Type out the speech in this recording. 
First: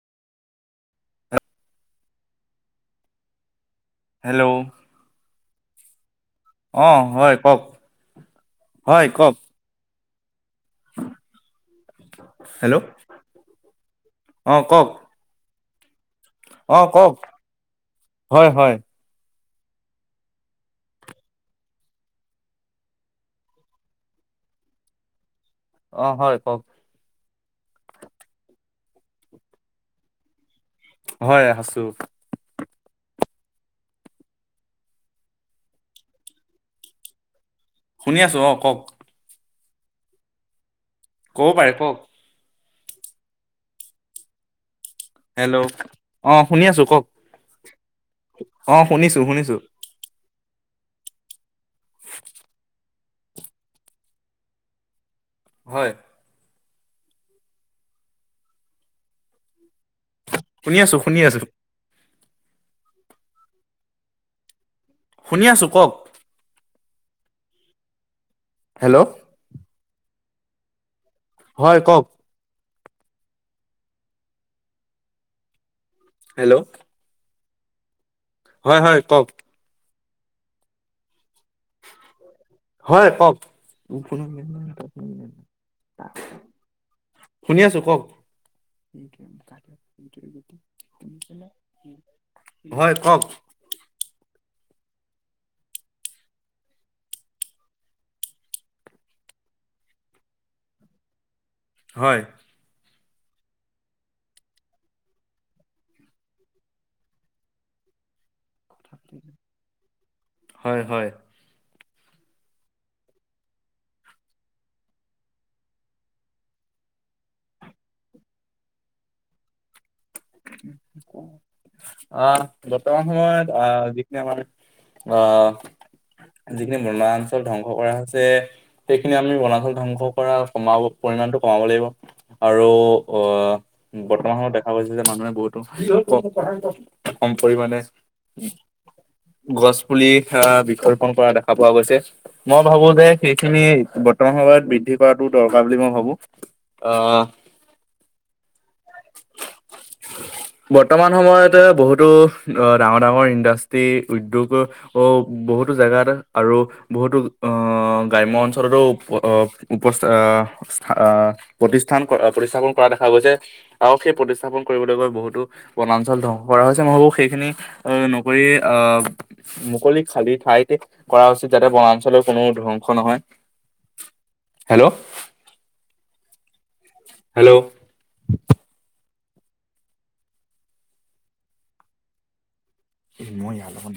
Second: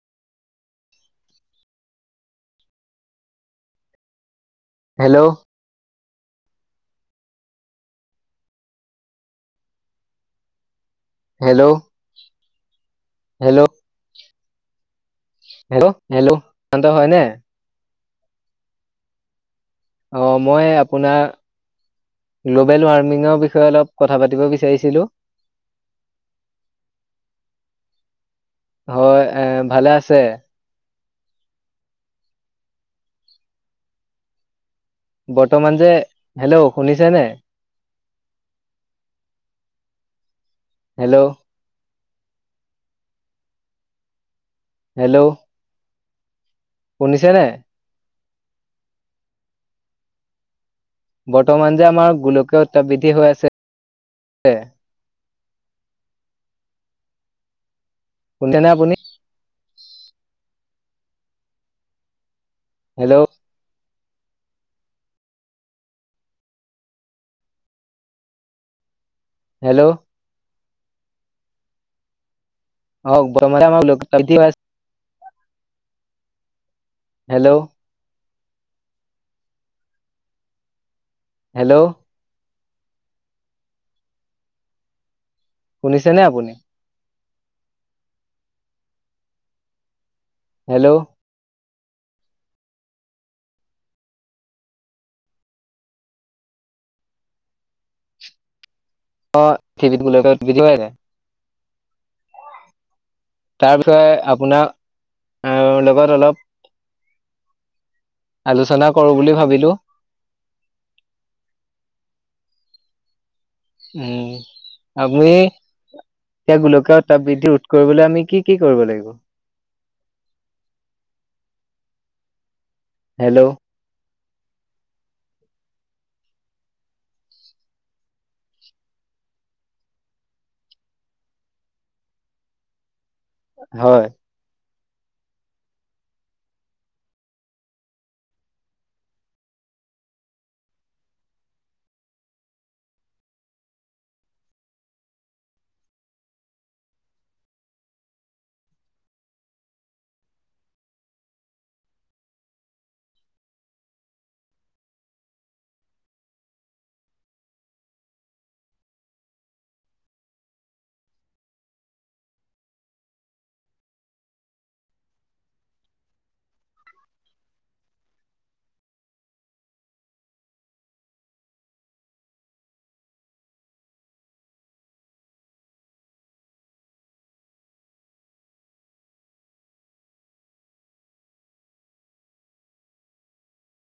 [unintelligible] Hello hello আহ হয় কওক হয় কওক হেল্ল' হেল্ল' হেল্ল' আহ কওক হেল্লো হেল্ল' অ শান্ত হয় কওক নে? হয় হয় অ মই আপোনাৰ নবেল ৱাৰ্মিঙৰ বিষয়ে অলপ কথা পাতিব বিচাৰিছিলোঁ। অ হয় কওক। হয় এ ভালে আছে। হয় আছো। বৰ্তমান যে হেল্ল' শুনিছে নে। শুনি আছো অ কওক। হেল্ল' ক'ব পাৰে কওক। হেল্ল'। অ। শুনি আছো কওক শুনিছে নে। অ শুনিছো শুনিছো। বৰ্তমান যে আমাৰ গোলকীয় উত্তাপ বৃদ্ধি হৈ আছে। হয়। শুনিছানে আপুনি? শুনি আছো শুনি আছো হেল্ল' শুনি আছো কওক হেল্ল' হেল্ল' হয় কওক [unintelligible] হেল্ল' হেল্ল' হয় হয় কওক হেল্ল' হয় কওক নাই ত নাই শুনিছেনে আপুনি শুনি আছো কওক হেল্ল' [unintelligible] হয় কওক [unintelligible] হয় তাৰ বিষয়ে আপোনাৰ লগত অলপ আলোচনা কৰো বুলি ভাৱিলো হয় হয় উম আমি এতিয়া গোলকীয় তাপ বৃদ্ধি ৰোধ কৰিবলৈ আমি কি কি কৰিব লাগিব অ বৰ্তমান সময়ত হেল্ল' অ যি আমাৰ আহ যিখিনি বনাঞ্চল ধ্বংস কৰা হৈছে সেইখিনি আমি বনাঞ্চল ধ্বংস কৰা কমাব পৰিমাণটো কমাব লাগিব আৰু অ হয় বৰ্তমান সময়ত দেখা হব মানুহে বহুতো ক কম পৰিমানে গছ পুলি বিকল্পন কৰা দেখা পোৱা গৈছে মই ভাবো যে সেইখিনি বৰ্তমান সময়ত বৃদ্ধি কৰাটো দৰকাৰ বুলি মই ভাবো আহ বৰ্তমান সময়তে বহুতো ডাঙৰ ডাঙৰ ইণ্ডাষ্ট্ৰি উদ্যোগ বহুতো জেগাত আৰু বহুতো আহ গ্ৰাম্য অঞ্চলতো উপস্থ আহ প্ৰতিষ্ঠান প্ৰতিষ্ঠাপন কৰা দেখা গৈছে আৰু সেই প্ৰতিষ্ঠান স্থাপন কৰিবলৈ গৈ বহুতো বনাঞ্চল ধ্বংস কৰা হৈছে মই ভাবো সেইখিনি নকৰি আহ মুকলি খালী ঠাইতে কৰা উচিত যাতে বনাঞ্চলৰ কোনো ধ্বংস নহয় হেল্ল' হেল্ল' মই ইয়াৰ লগত